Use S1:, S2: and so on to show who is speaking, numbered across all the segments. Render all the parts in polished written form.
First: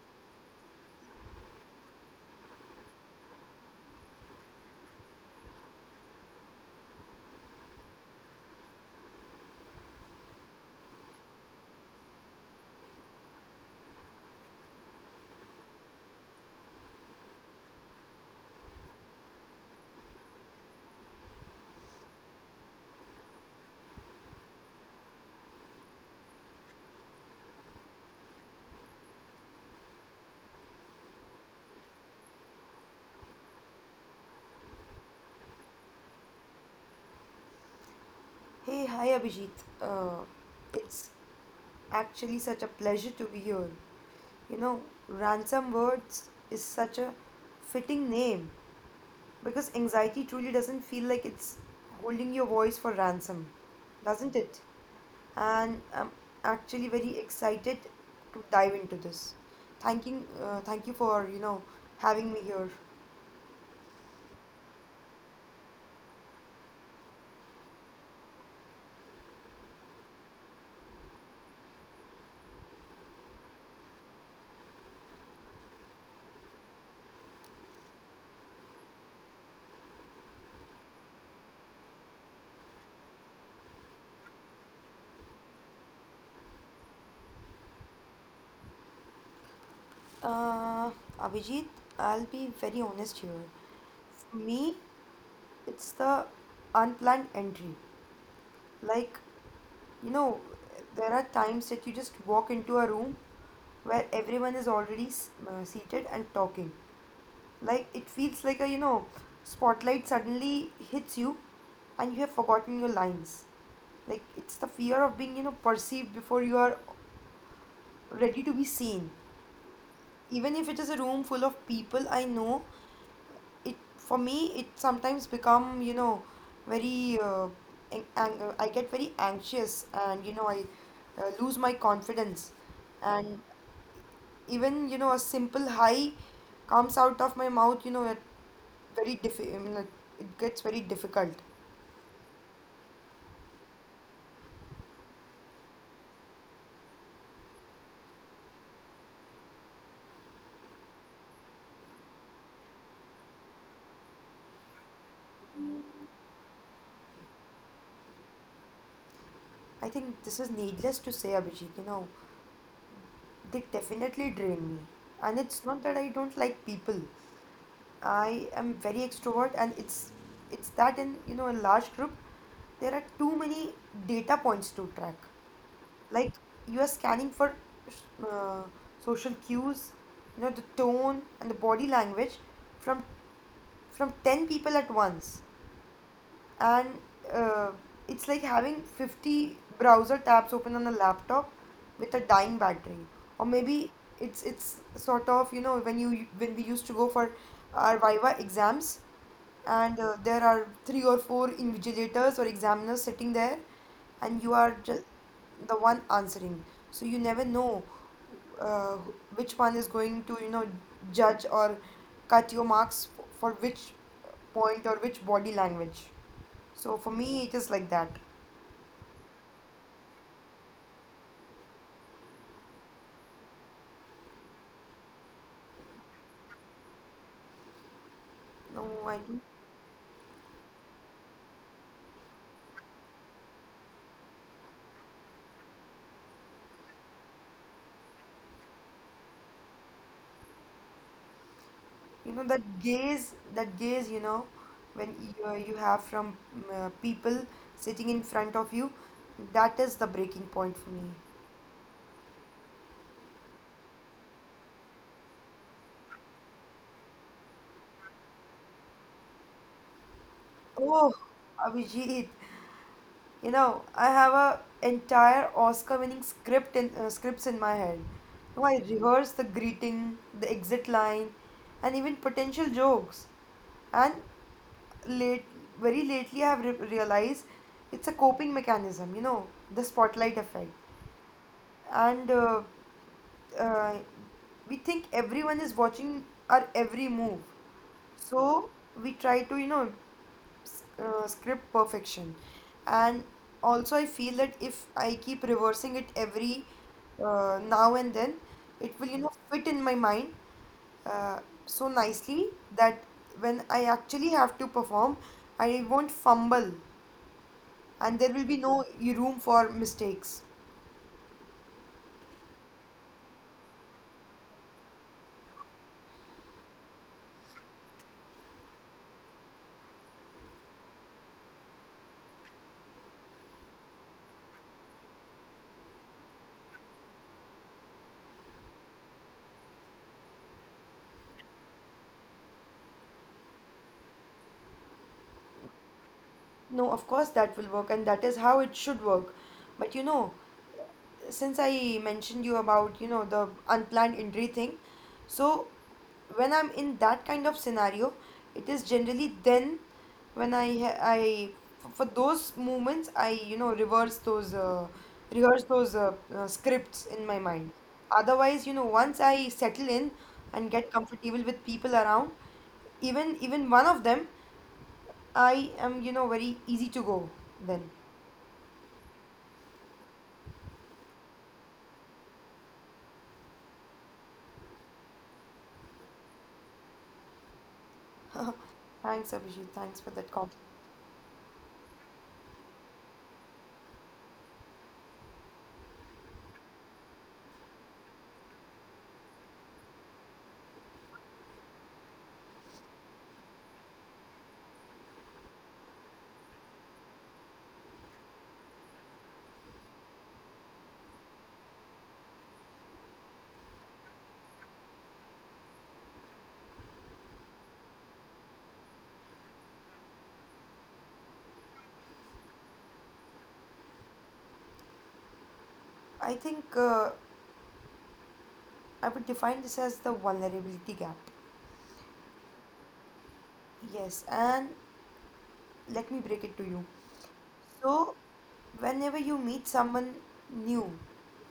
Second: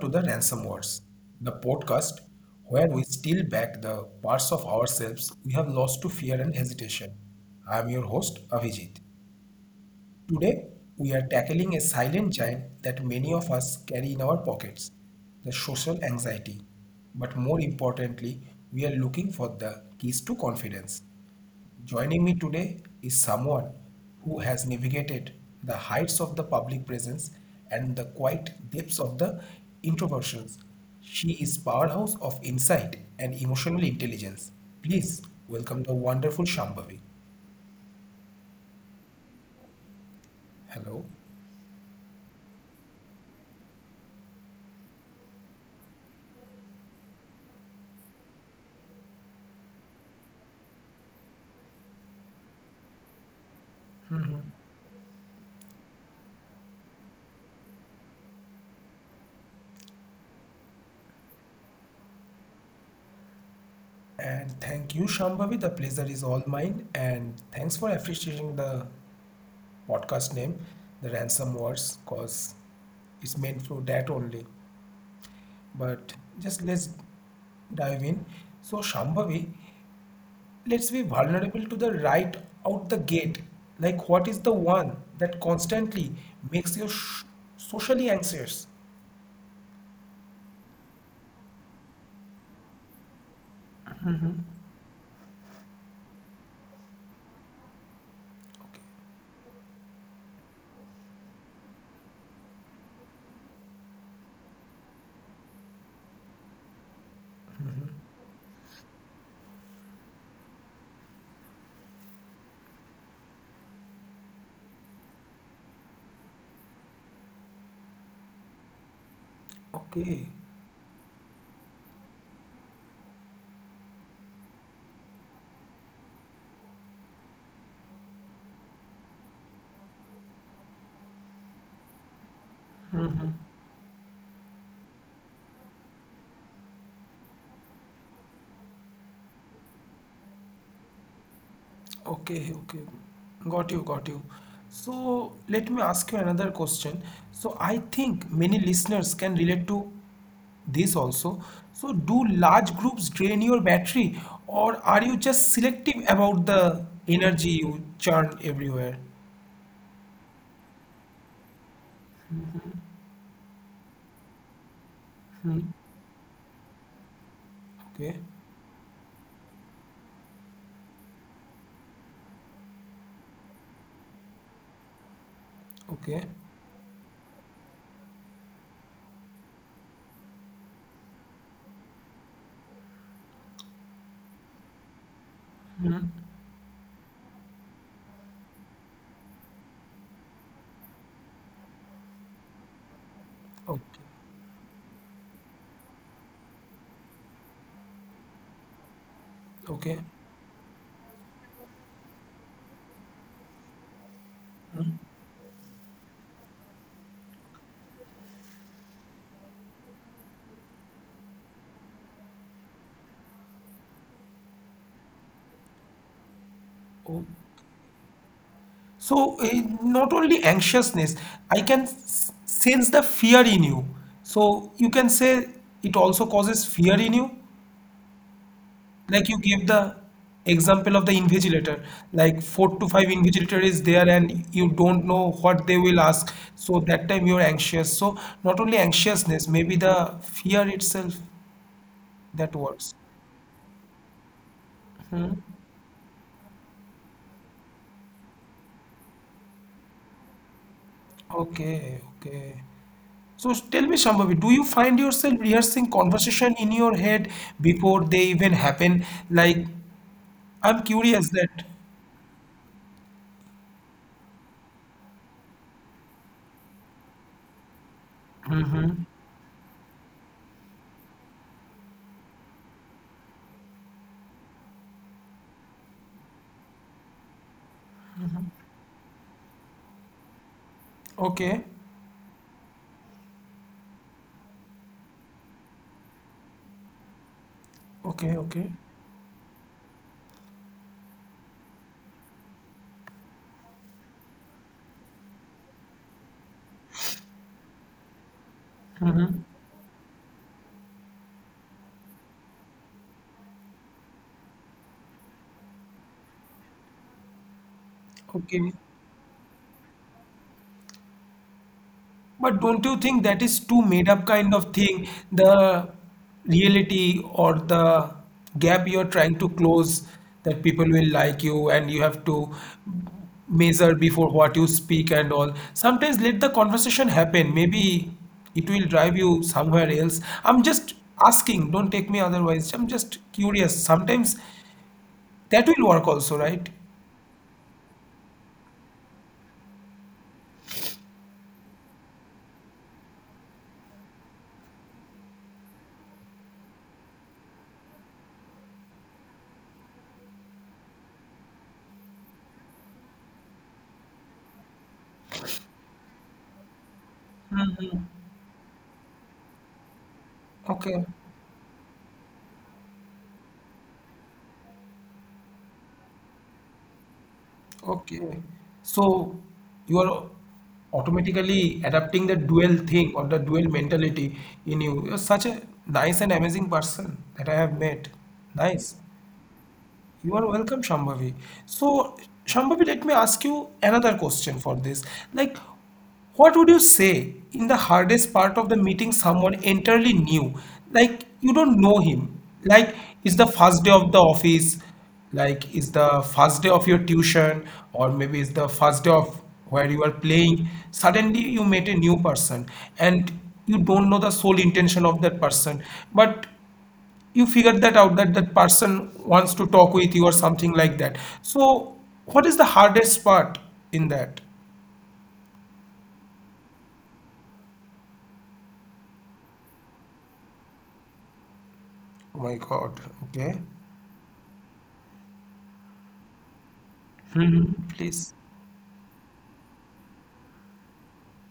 S1: to the Ransom Wars, the podcast where we steal back the parts of ourselves we have lost to fear and hesitation. I am your host, Avijit. Today, we are tackling a silent giant that many of us carry in our pockets, the social anxiety. But more importantly, we are looking for the keys to confidence. Joining me today is someone who has navigated the heights of the public presence and the quiet depths of the introversions. She is powerhouse of insight and emotional intelligence. Please welcome the wonderful Shambhavi.
S2: Hey, hi Abhijit. Uh,
S1: Hello.
S2: it's actually such a pleasure to be here. You know, Ransom Words is such a fitting name because anxiety truly doesn't feel like it's holding your voice for ransom, doesn't it? And I'm actually very excited to dive into this. Thank you for, having me here.
S1: And thank you, Shambhavi. The pleasure is all mine. And thanks for appreciating the podcast name, The Ransom Words, because it's meant for that only. But just let's dive in. So, Shambhavi, let's be vulnerable to the right out the gate. Like, what is the one that constantly makes you socially anxious?
S2: Uh, Abhijit, I'll be very honest here. For me, it's the unplanned entry. Like, you know, there are times that you just walk into a room where everyone is already seated and talking. Like, it feels like a spotlight suddenly hits you and you have forgotten your lines. Like, it's the fear of being perceived before you are ready to be seen.
S1: Okay.
S2: Even if it is a room full of people I know, it for me it sometimes become very I get very anxious, and I lose my confidence, and even a simple hi comes out of my mouth. I mean, like, it gets very difficult.
S1: Okay, okay. Got you, got you. So let me ask you another question. So I think many listeners can relate to this also. So do large groups drain your battery, or are you just selective about the energy you churn everywhere?
S2: I think this is needless to say, Abhijit. They definitely drain me, and
S1: Hmm.
S2: it's not that I don't like people.
S1: Okay,
S2: I am very extrovert, and it's that in a large group, there are too many data points to track.
S1: okay,
S2: Like, you are scanning for uh, social cues, the tone and the body language from from 10 people at once, and uh, it's like having 50 browser tabs open on a laptop with a dying battery, or
S1: okay,
S2: maybe it's sort of, when you when we used to go for our viva exams,
S1: okay.
S2: and there are three or four invigilators or examiners sitting there and you are just the one answering, so you never know uh, which one is going to judge or cut your marks for which point or which body language. So for
S1: Oh.
S2: me it is like that.
S1: So not only anxiousness, I can sense the fear in you. So you can say it also causes fear in you.
S2: no i
S1: Like you
S2: don't-
S1: give the example of the invigilator, like four to five invigilator is there and you don't know what they will ask. So that time you're anxious. So not only anxiousness, maybe the fear itself that
S2: That
S1: works.
S2: gaze, when you have from people sitting in front of you, that is the breaking point for me.
S1: Okay, okay. So tell me, Shambhavi, do you find yourself rehearsing conversation in your head before they even happen? Like, I'm
S2: Oh,
S1: curious that.
S2: Abhijit, I have a entire Oscar-winning scripts in my head. You know, I rehearse the greeting, the exit line, and even potential jokes. And late, very lately, I have re realized it's a coping mechanism. You know, the spotlight effect,
S1: Okay,
S2: and uh, we think everyone is watching our every move.
S1: okay, okay,
S2: So we try to, script perfection. And also I feel that if I keep reversing it every now and then, it will fit in my mind, uh, so nicely that when I actually have to perform, I won't fumble and there will be
S1: okay.
S2: no room for mistakes.
S1: But don't you think that is too made up kind of thing? The reality or the gap you're trying to close that people will like you and you have to measure before what you speak and all. Sometimes let the conversation happen. Maybe it will drive you somewhere else. I'm just asking, don't take me otherwise. I'm just curious. Sometimes that will work also, right?
S2: No, of course that will work, and that is how it should work. But since I mentioned you about the unplanned injury thing, so when I'm in that kind of scenario, it is generally then, when I ha- I f- for those moments I reverse those rehearse those scripts in my mind.
S1: Hmm.
S2: Otherwise, once I settle in and get
S1: Okay.
S2: comfortable with people around, even one of them, I am very easy to go then.
S1: Okay. So you are automatically adapting the dual thing or the dual mentality in you. You're such a nice and amazing person that I have met. Nice.
S2: Thanks, Abhijit. Thanks for that
S1: You are
S2: compliment.
S1: welcome, Shambhavi. So, Shambhavi, let me ask you another question for this. Like, what would you say in the hardest part of the meeting someone entirely new? Like, you don't know him. Like, it's the first day of the office, like, it's the first day of your tuition, or maybe it's the first day of where you are playing. Suddenly, you met a new person and you don't know the sole intention of that person. But you figure that out that that person wants to talk with you or something like that. So, what is the hardest part in that?
S2: I think. I would define this as the vulnerability gap.
S1: Oh my God. Okay.
S2: Yes, and let me break it to you.
S1: Hmm.
S2: So,
S1: Please.
S2: whenever you meet someone new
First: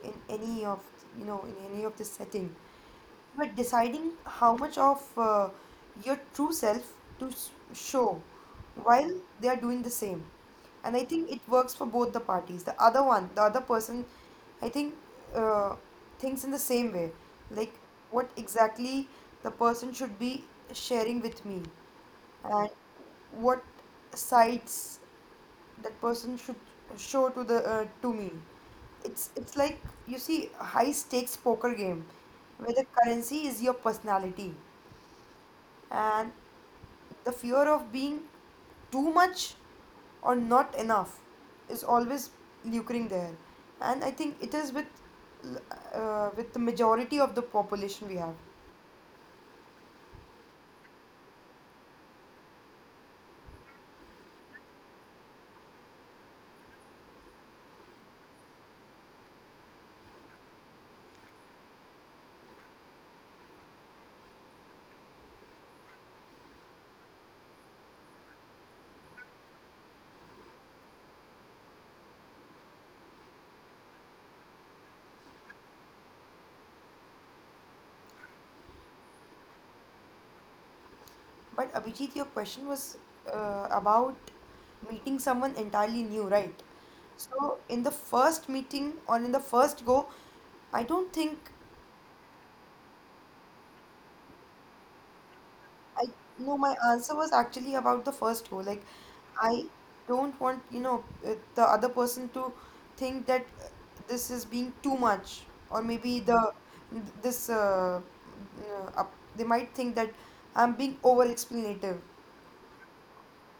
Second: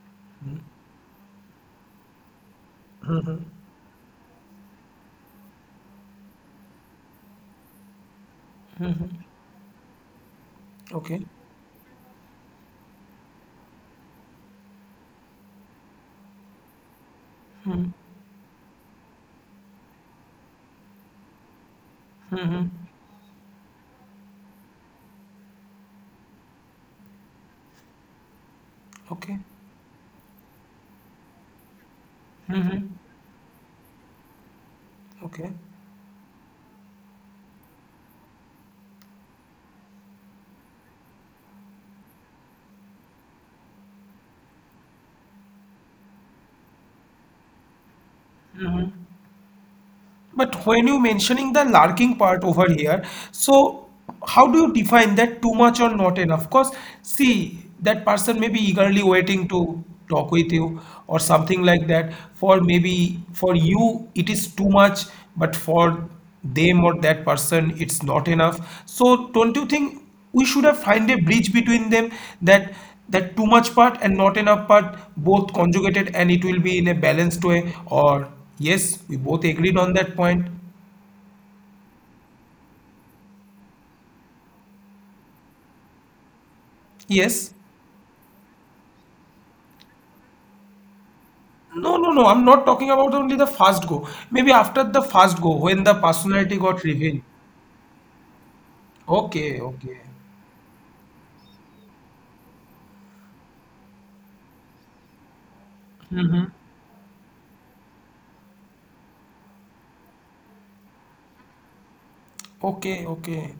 S2: in any of in any of the setting,
S1: Hmm.
S2: but deciding how much of your true self to show while they are doing the same. And I
S1: Okay.
S2: think it works for both the parties, the other person, I think, uh, thinks in the same way, like what exactly the person should be sharing with me,
S1: Hmm.
S2: and what sides that person should show to the to me. it's
S1: Okay.
S2: it's like you see a high stakes poker game where
S1: Hmm.
S2: the currency is your personality,
S1: Okay.
S2: and the fear of being too much or not enough is always lucring there. And I think it is l- with the majority of the population we have.
S1: Hmm. But when you mentioning the larking part over here, so how do you define that too much or not enough? Because see, that person may be eagerly waiting to talk with you or something like that. For maybe for you it is too much, but for them or that person it's not enough. So don't you think we should have find a bridge between them, that that too much part and not enough part both conjugated, and it will be in a balanced way, or yes we both agreed on that point?
S2: But Abhijit, your question was about meeting someone entirely new, right?
S1: Yes.
S2: So in the first meeting or in the first go, I don't think.
S1: No, no, no, I'm not talking about only the first go. Maybe after the first go when the
S2: I no.
S1: personality
S2: My
S1: got
S2: answer
S1: revealed.
S2: was actually about the first go. Like,
S1: Okay,
S2: I
S1: okay.
S2: don't want, the other person to think that, this is being too much. Or maybe
S1: Hmm.
S2: the this uh, they might think that I'm being over explanative.
S1: Okay, okay,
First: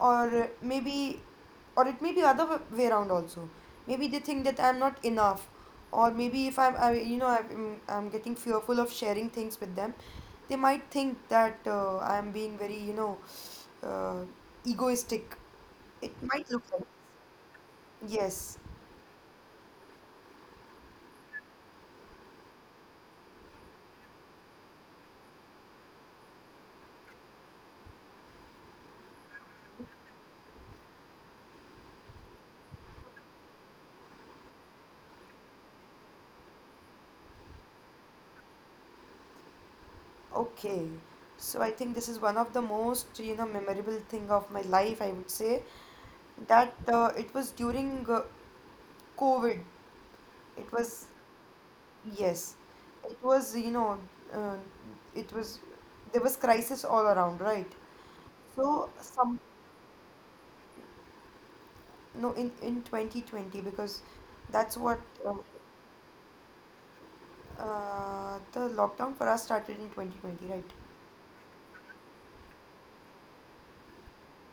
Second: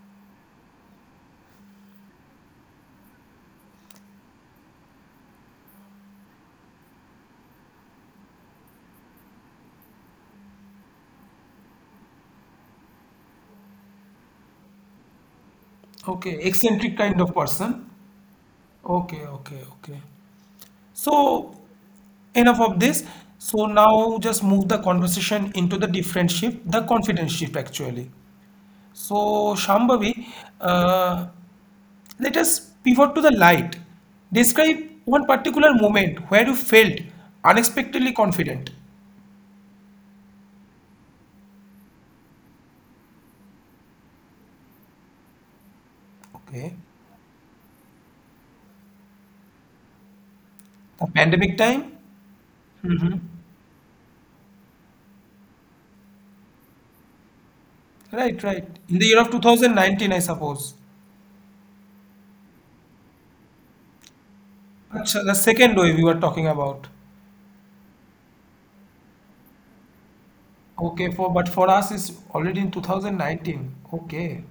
S2: Or maybe, or it may be other way around also. Maybe they think that I'm not enough. Or maybe if I'm I, you know I'm getting fearful of sharing things with them, they might think that, I'm being very, uh, egoistic, it
S1: okay.
S2: might look like.
S1: Eccentric kind of person.
S2: Yes.
S1: Okay, okay, okay. So enough of this. So now just move the conversation into the different shift, the confidence shift actually. So Shambhavi, uh, let us pivot to the light. Describe one particular moment where you felt unexpectedly confident.
S2: Okay, so I think this is one of the most memorable thing of my life, I would say, that
S1: Okay.
S2: it was during covid. It was.
S1: The pandemic time?
S2: Yes, it
S1: Hmm.
S2: was, uh, it was, there was crisis all around, right?
S1: Right, right.
S2: So
S1: In the year of
S2: some,
S1: 2019, I suppose.
S2: no, in 2020, because that's what,
S1: Acha,
S2: uh,
S1: the second wave we were talking about.
S2: the lockdown for us started in 2020, right?
S1: Okay, for but for us it's already in 2019. Okay.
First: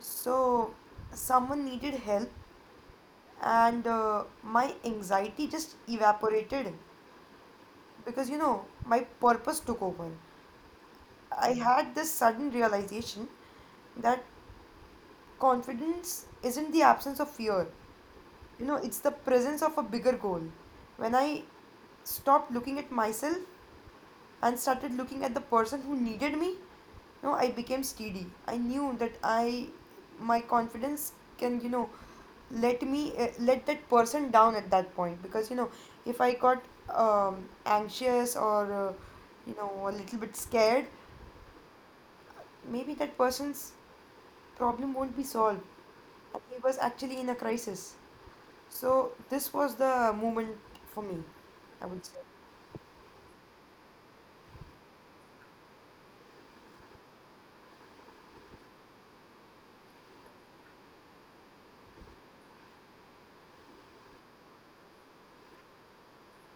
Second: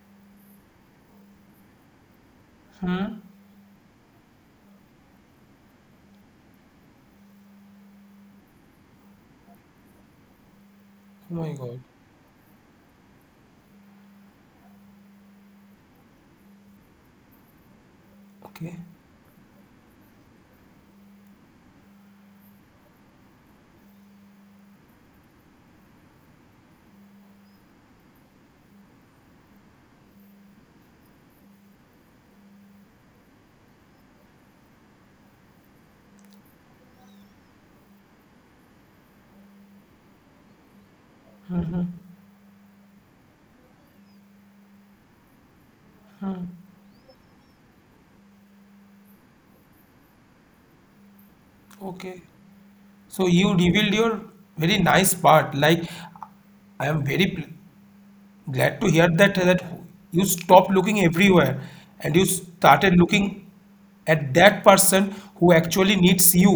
S2: So someone needed help,
S1: Hmm.
S2: and my anxiety just evaporated, because, you know, my purpose took over.
S1: Oh
S2: I
S1: my God.
S2: had this sudden realization that confidence isn't the absence of fear.
S1: Okay.
S2: It's the presence of a bigger goal. When I stopped looking at myself and started looking at the person who needed me, I became steady. I knew that I my confidence can, let that person down at that point, because if I got anxious, or a little bit scared, maybe that person's problem won't be solved. He was actually in a crisis. So this was the moment for me, I would
S1: Okay.
S2: say.
S1: So you revealed your very nice part. Like I am very glad to hear that that you stopped looking everywhere and you started looking at that person who actually needs you.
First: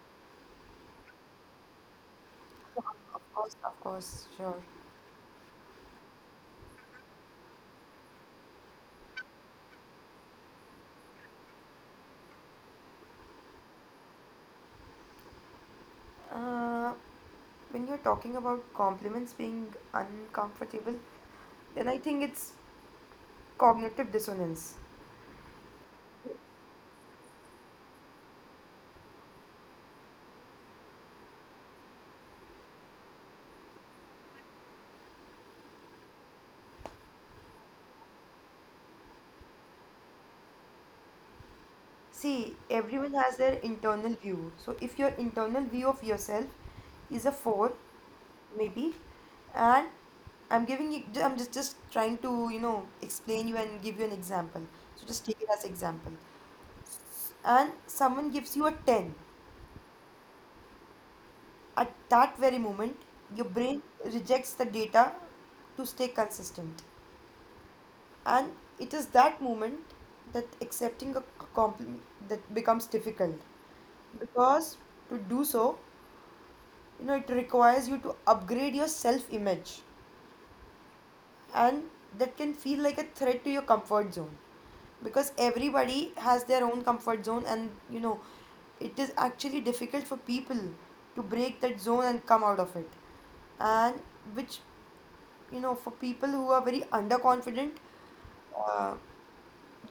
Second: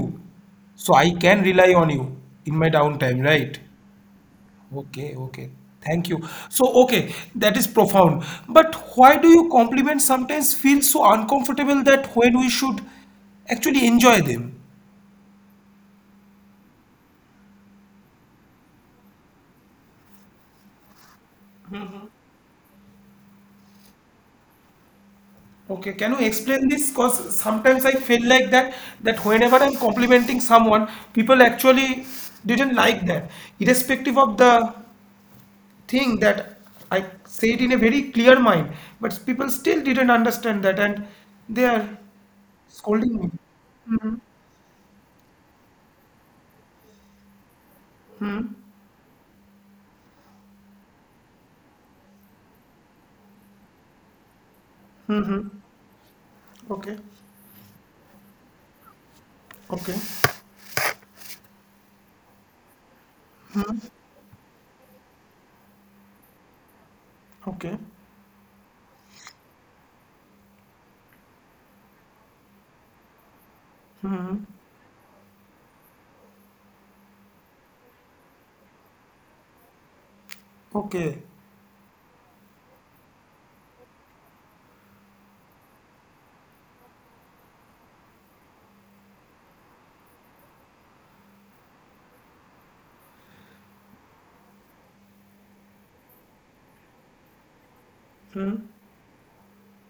S1: So I can rely on you in my downtime, right?
S2: Of course, sure.
S1: Okay, okay. Thank you. So, okay, that is profound. But why do you compliments sometimes feel so uncomfortable that when we should actually enjoy them?
S2: Uh, when you're talking about compliments being uncomfortable, then I think it's cognitive dissonance.
S1: Okay, can you explain this? Because sometimes I feel like that that whenever I'm complimenting someone, people actually didn't like that, irrespective of the thing that I said in a very clear mind, but people still didn't understand that and they are
S2: See, everyone
S1: scolding me.
S2: has their internal view. So if your internal view of yourself is a four, maybe, and I'm giving you, I'm just trying to, explain you and give you an example. So just take it
S1: Mm-hmm.
S2: as example,
S1: Okay.
S2: and someone gives you a 10.
S1: Okay.
S2: At that very moment, your brain rejects the data to stay consistent.
S1: Okay.
S2: And it is that moment, that accepting a compliment that becomes difficult,
S1: Mm-hmm.
S2: because to do so, you know, it requires you to upgrade your self-image,
S1: Okay.
S2: and that can feel like a threat to your comfort zone, because everybody has their own comfort zone, and it is actually difficult for people to break that zone and come out of it. And which, for people who are very underconfident,
S1: Mm-hmm.
S2: uh,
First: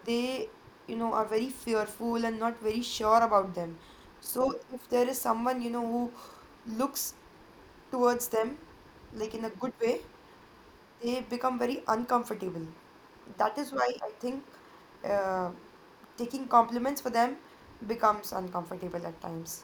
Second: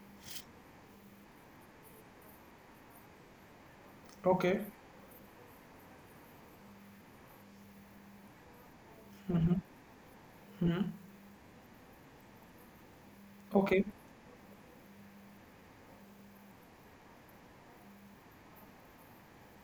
S2: they, are very fearful and not very sure about them. So
S1: Okay.
S2: if there is someone, who looks towards them like in a good way, they become very uncomfortable. That is
S1: Okay.
S2: why I think, uh, taking compliments for them becomes uncomfortable at times.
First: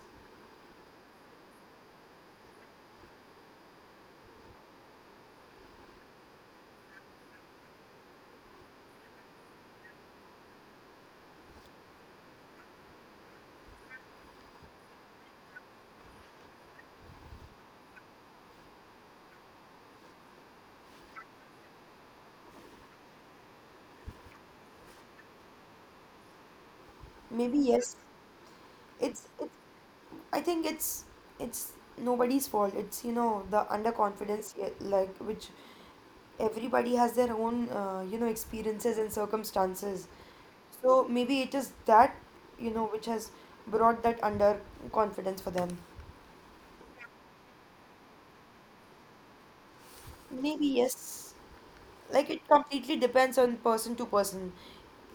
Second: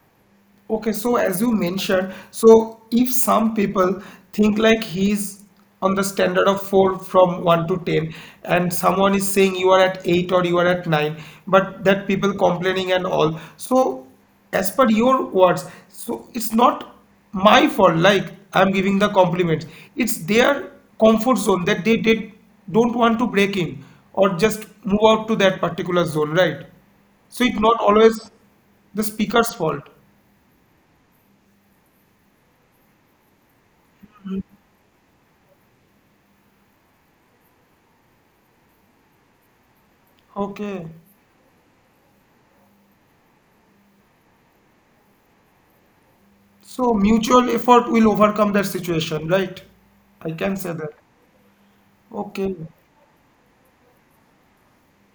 S1: Okay, so as you mentioned, so if some people think like he's on the standard of four from one to ten, and someone is saying you are at eight or you are at nine, but that people complaining and all. So, as per your words, so it's not my fault, like I'm giving the compliments. It's their comfort zone that they did don't want to break in or just move out to that particular zone, right? So
S2: Maybe
S1: it's not
S2: yes.
S1: always the
S2: it's it,
S1: speaker's fault.
S2: I think it's nobody's fault. It's, the underconfidence, yeah, like, which everybody has their own, experiences and circumstances.
S1: Okay.
S2: So maybe it is that, which has brought that under confidence for them.
S1: So mutual effort will overcome that situation, right? I can
S2: Maybe
S1: say that.
S2: yes. Like, it
S1: Okay.
S2: completely depends on person to person.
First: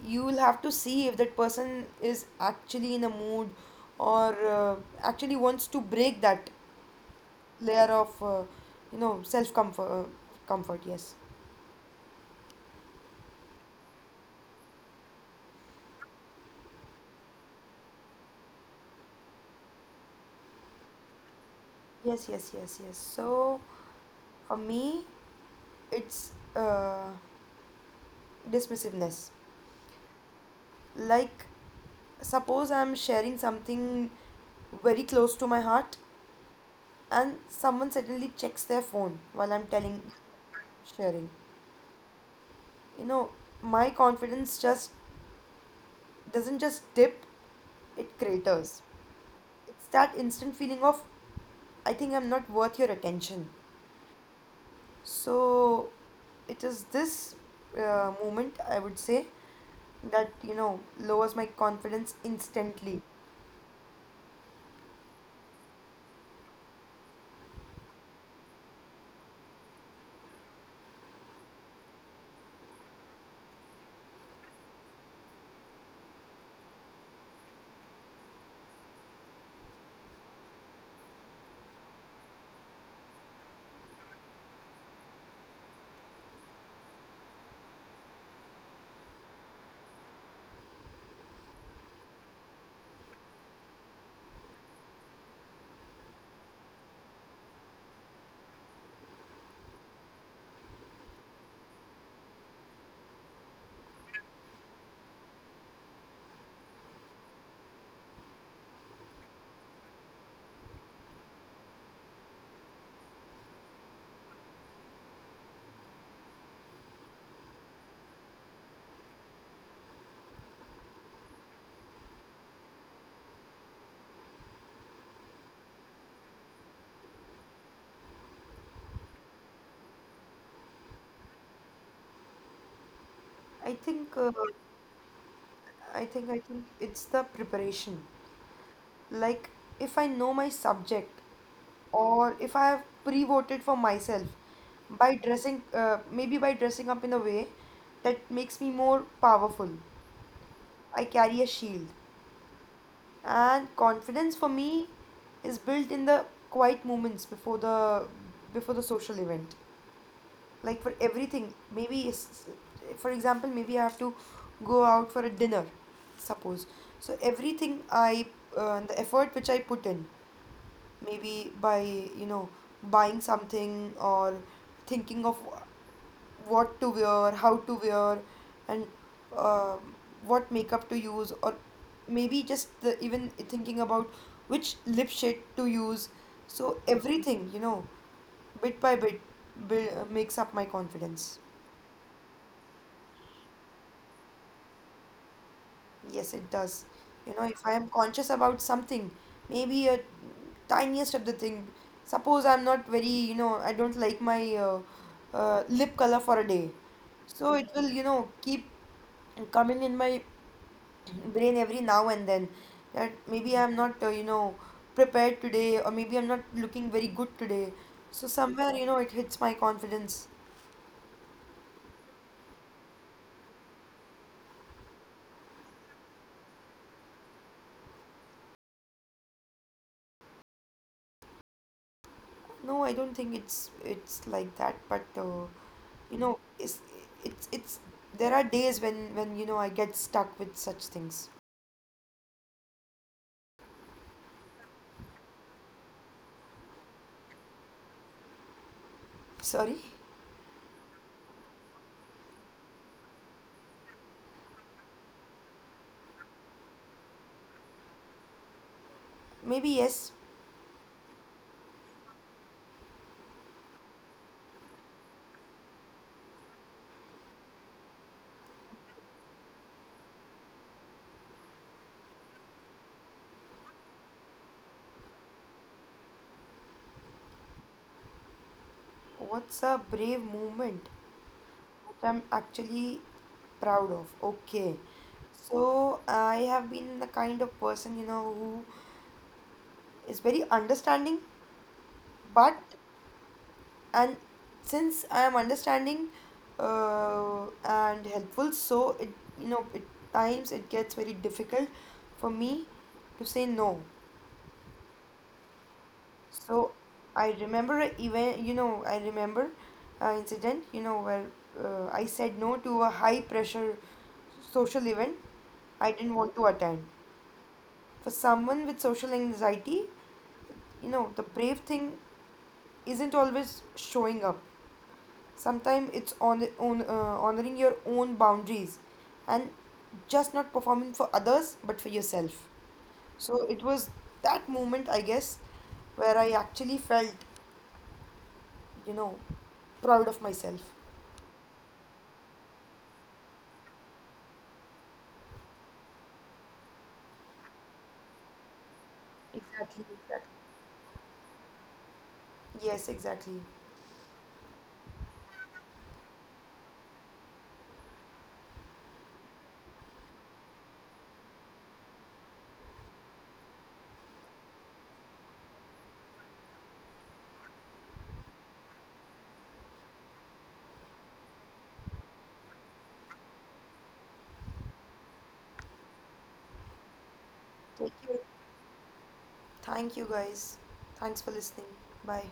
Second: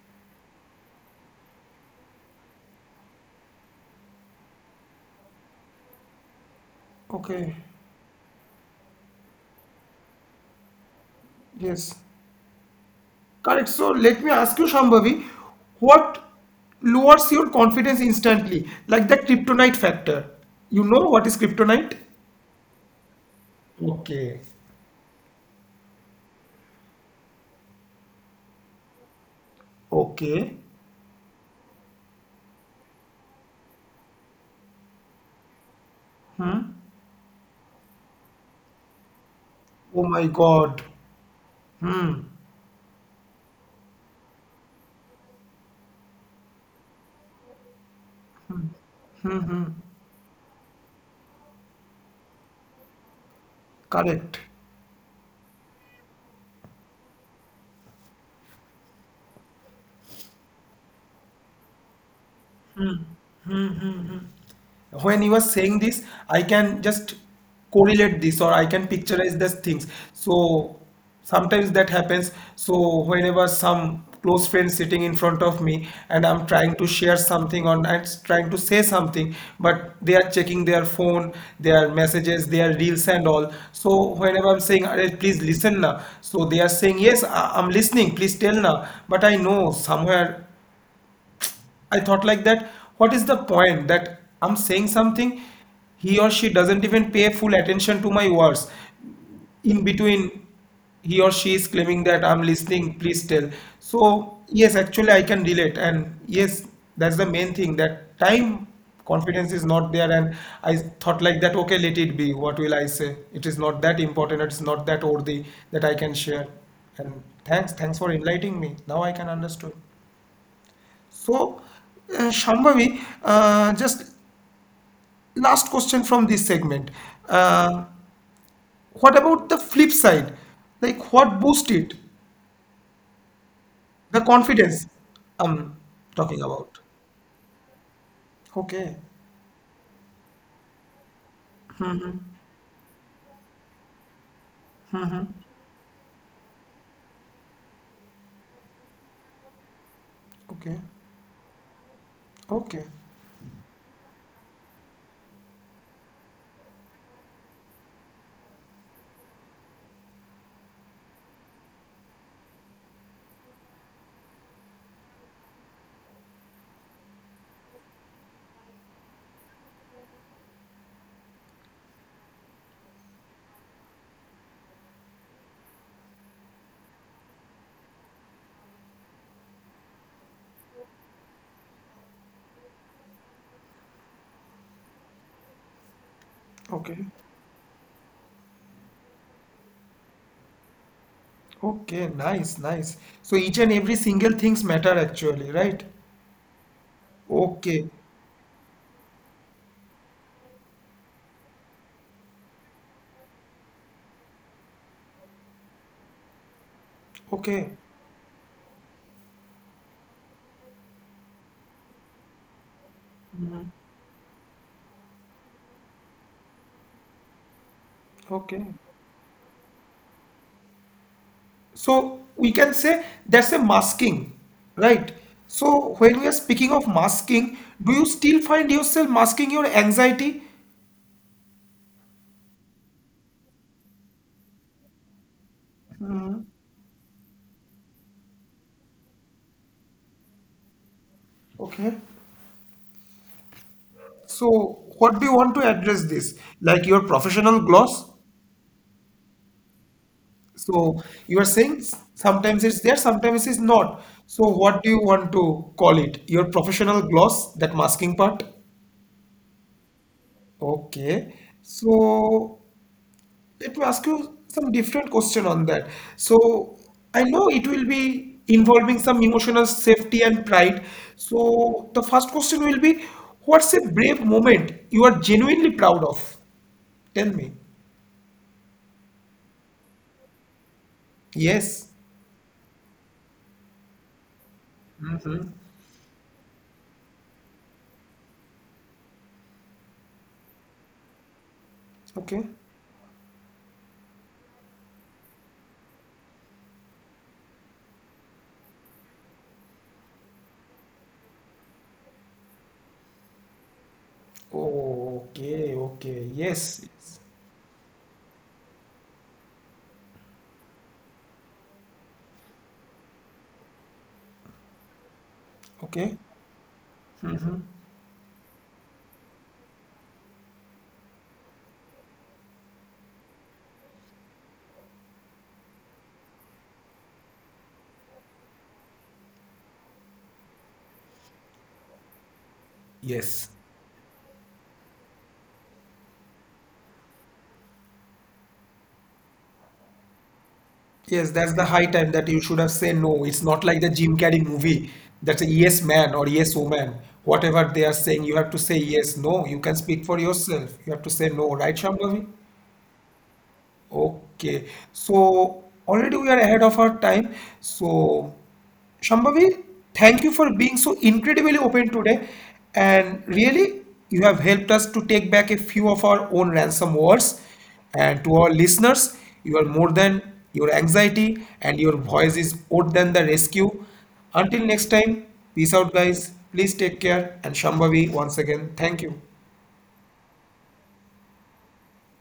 S2: You will have to see if that person is actually in a mood, or actually wants to break that
S1: Okay.
S2: layer of, self comfort, comfort, yes.
S1: Yes. Correct. So let me ask you, Shambhavi, what lowers your confidence instantly? Like the kryptonite factor. You know what is kryptonite?
S2: Yes, yes, yes, yes, So
S1: Okay.
S2: for me, it's dismissiveness.
S1: Okay.
S2: Like, suppose I'm sharing something very close to my heart,
S1: Hmm.
S2: and someone suddenly checks their phone while I'm
S1: Oh my God.
S2: sharing.
S1: Hmm.
S2: You know, my confidence just doesn't just dip, it craters. It's that instant feeling of, I think I'm not worth your attention.
S1: Correct.
S2: So, it is this moment, I would say, that lowers my confidence instantly.
S1: When you are saying this, I can just correlate this or I can picturize these things. So sometimes that happens. So whenever some close friend sitting in front of me and I'm trying to share something or I'm trying to say something, but they are checking their phone, their messages, their reels and all. So whenever I'm saying, "Arey, please listen na," so they are saying, "Yes, I'm listening, please tell na." But I know somewhere I thought like that, what is the point that I'm saying something, he or she doesn't even pay full attention to my words. In between, he or she is claiming that I'm listening, please tell. So, yes, actually, I can relate. And yes, that's the main thing that time confidence is not there. And I thought like that, okay, let it be. What will I say? It is not that important, it's not that worthy that I can share. And thanks for enlightening me. Now I can understand. So, Shambhavi, just last question from this segment. Uh, what about the flip side? Like, what boosted
S2: I think.
S1: the confidence I'm
S2: I think I
S1: talking
S2: think
S1: about?
S2: it's the preparation.
S1: Okay.
S2: Like, if I know my subject, or if I have pre-voted for myself by
S1: Hmm.
S2: dressing, maybe by dressing up in a way that makes me more powerful.
S1: Okay.
S2: I carry a shield,
S1: Okay.
S2: and confidence for me is built in the quiet moments before the social event. Like, for everything, maybe, for example, maybe I have to go out for a dinner, suppose. So everything I the effort which I put in, maybe by, buying something, or thinking of what to wear, how to wear, and uh, what makeup to use, or maybe just even thinking about which lip shade to use. So
S1: Okay.
S2: everything, bit by bit, makes up my confidence.
S1: Okay. Nice. Nice. So, each and every single things matter actually, right?
S2: Yes, it does. You know, if I
S1: Okay.
S2: am conscious about something, maybe a tiniest of the thing. Suppose I'm not very, you know, I don't like my lip color for a day. So
S1: Okay.
S2: it will keep coming in my brain every now and then, that maybe
S1: Mhm.
S2: I'm not prepared today, or maybe I'm not looking very good today. So
S1: Okay.
S2: somewhere, it hits my confidence.
S1: So we can say that's a masking, right? So when we are speaking of masking, do you still find yourself masking your anxiety?
S2: No, I don't think it's like that, but you know it's there are days when I get stuck with such things.
S1: Okay. So what do you want to address this? Like your professional gloss?
S2: Sorry.
S1: So you are saying sometimes it's there, sometimes it's not. So what do you want to call it? Your professional gloss, that masking part?
S2: Maybe yes.
S1: Okay. So let me ask you some different question on that. So I know it will be involving some emotional safety and pride. So the first question will be, what's a brave moment you are genuinely proud of? Tell me.
S2: What's a brave movement
S1: Yes.
S2: that I'm actually proud of? Okay.
S1: Mm-hmm.
S2: So I have been the kind of person, who is very understanding.
S1: Okay.
S2: But and since I am understanding, uh, and helpful, so it you know at times it gets very difficult for me to say no.
S1: Okay, okay.
S2: So
S1: Yes, yes.
S2: I remember a event, you know, I remember an incident, where I said no to a high pressure social event I didn't
S1: Okay.
S2: want to attend.
S1: Mm-hmm.
S2: For someone with social anxiety, the brave thing isn't always showing up. Sometimes it's on honoring your own boundaries, and just not performing for others but for yourself. So
S1: Yes.
S2: it was that moment, I guess, where I actually felt you know, proud of myself.
S1: Yes, that's the high time that you should have said no. It's not like the Jim Carrey movie. That's a yes man or yes woman. Whatever they are saying, you have to say yes, no. You can
S2: Exactly,
S1: speak for
S2: exactly.
S1: yourself. You have to say no, right, Shambhavi?
S2: Yes, exactly.
S1: Okay, so already we are ahead of our time. So, Shambhavi, thank you for being so incredibly open today. And really, you have helped us to take back a few of our own ransom words. And to our listeners, you are more than your anxiety, and your voice is more than the rescue. Until next time, peace out, guys. Please take care. And
S2: Thank you.
S1: Shambhavi, once again, thank you.
S2: Thank you guys. Thanks for listening. Bye.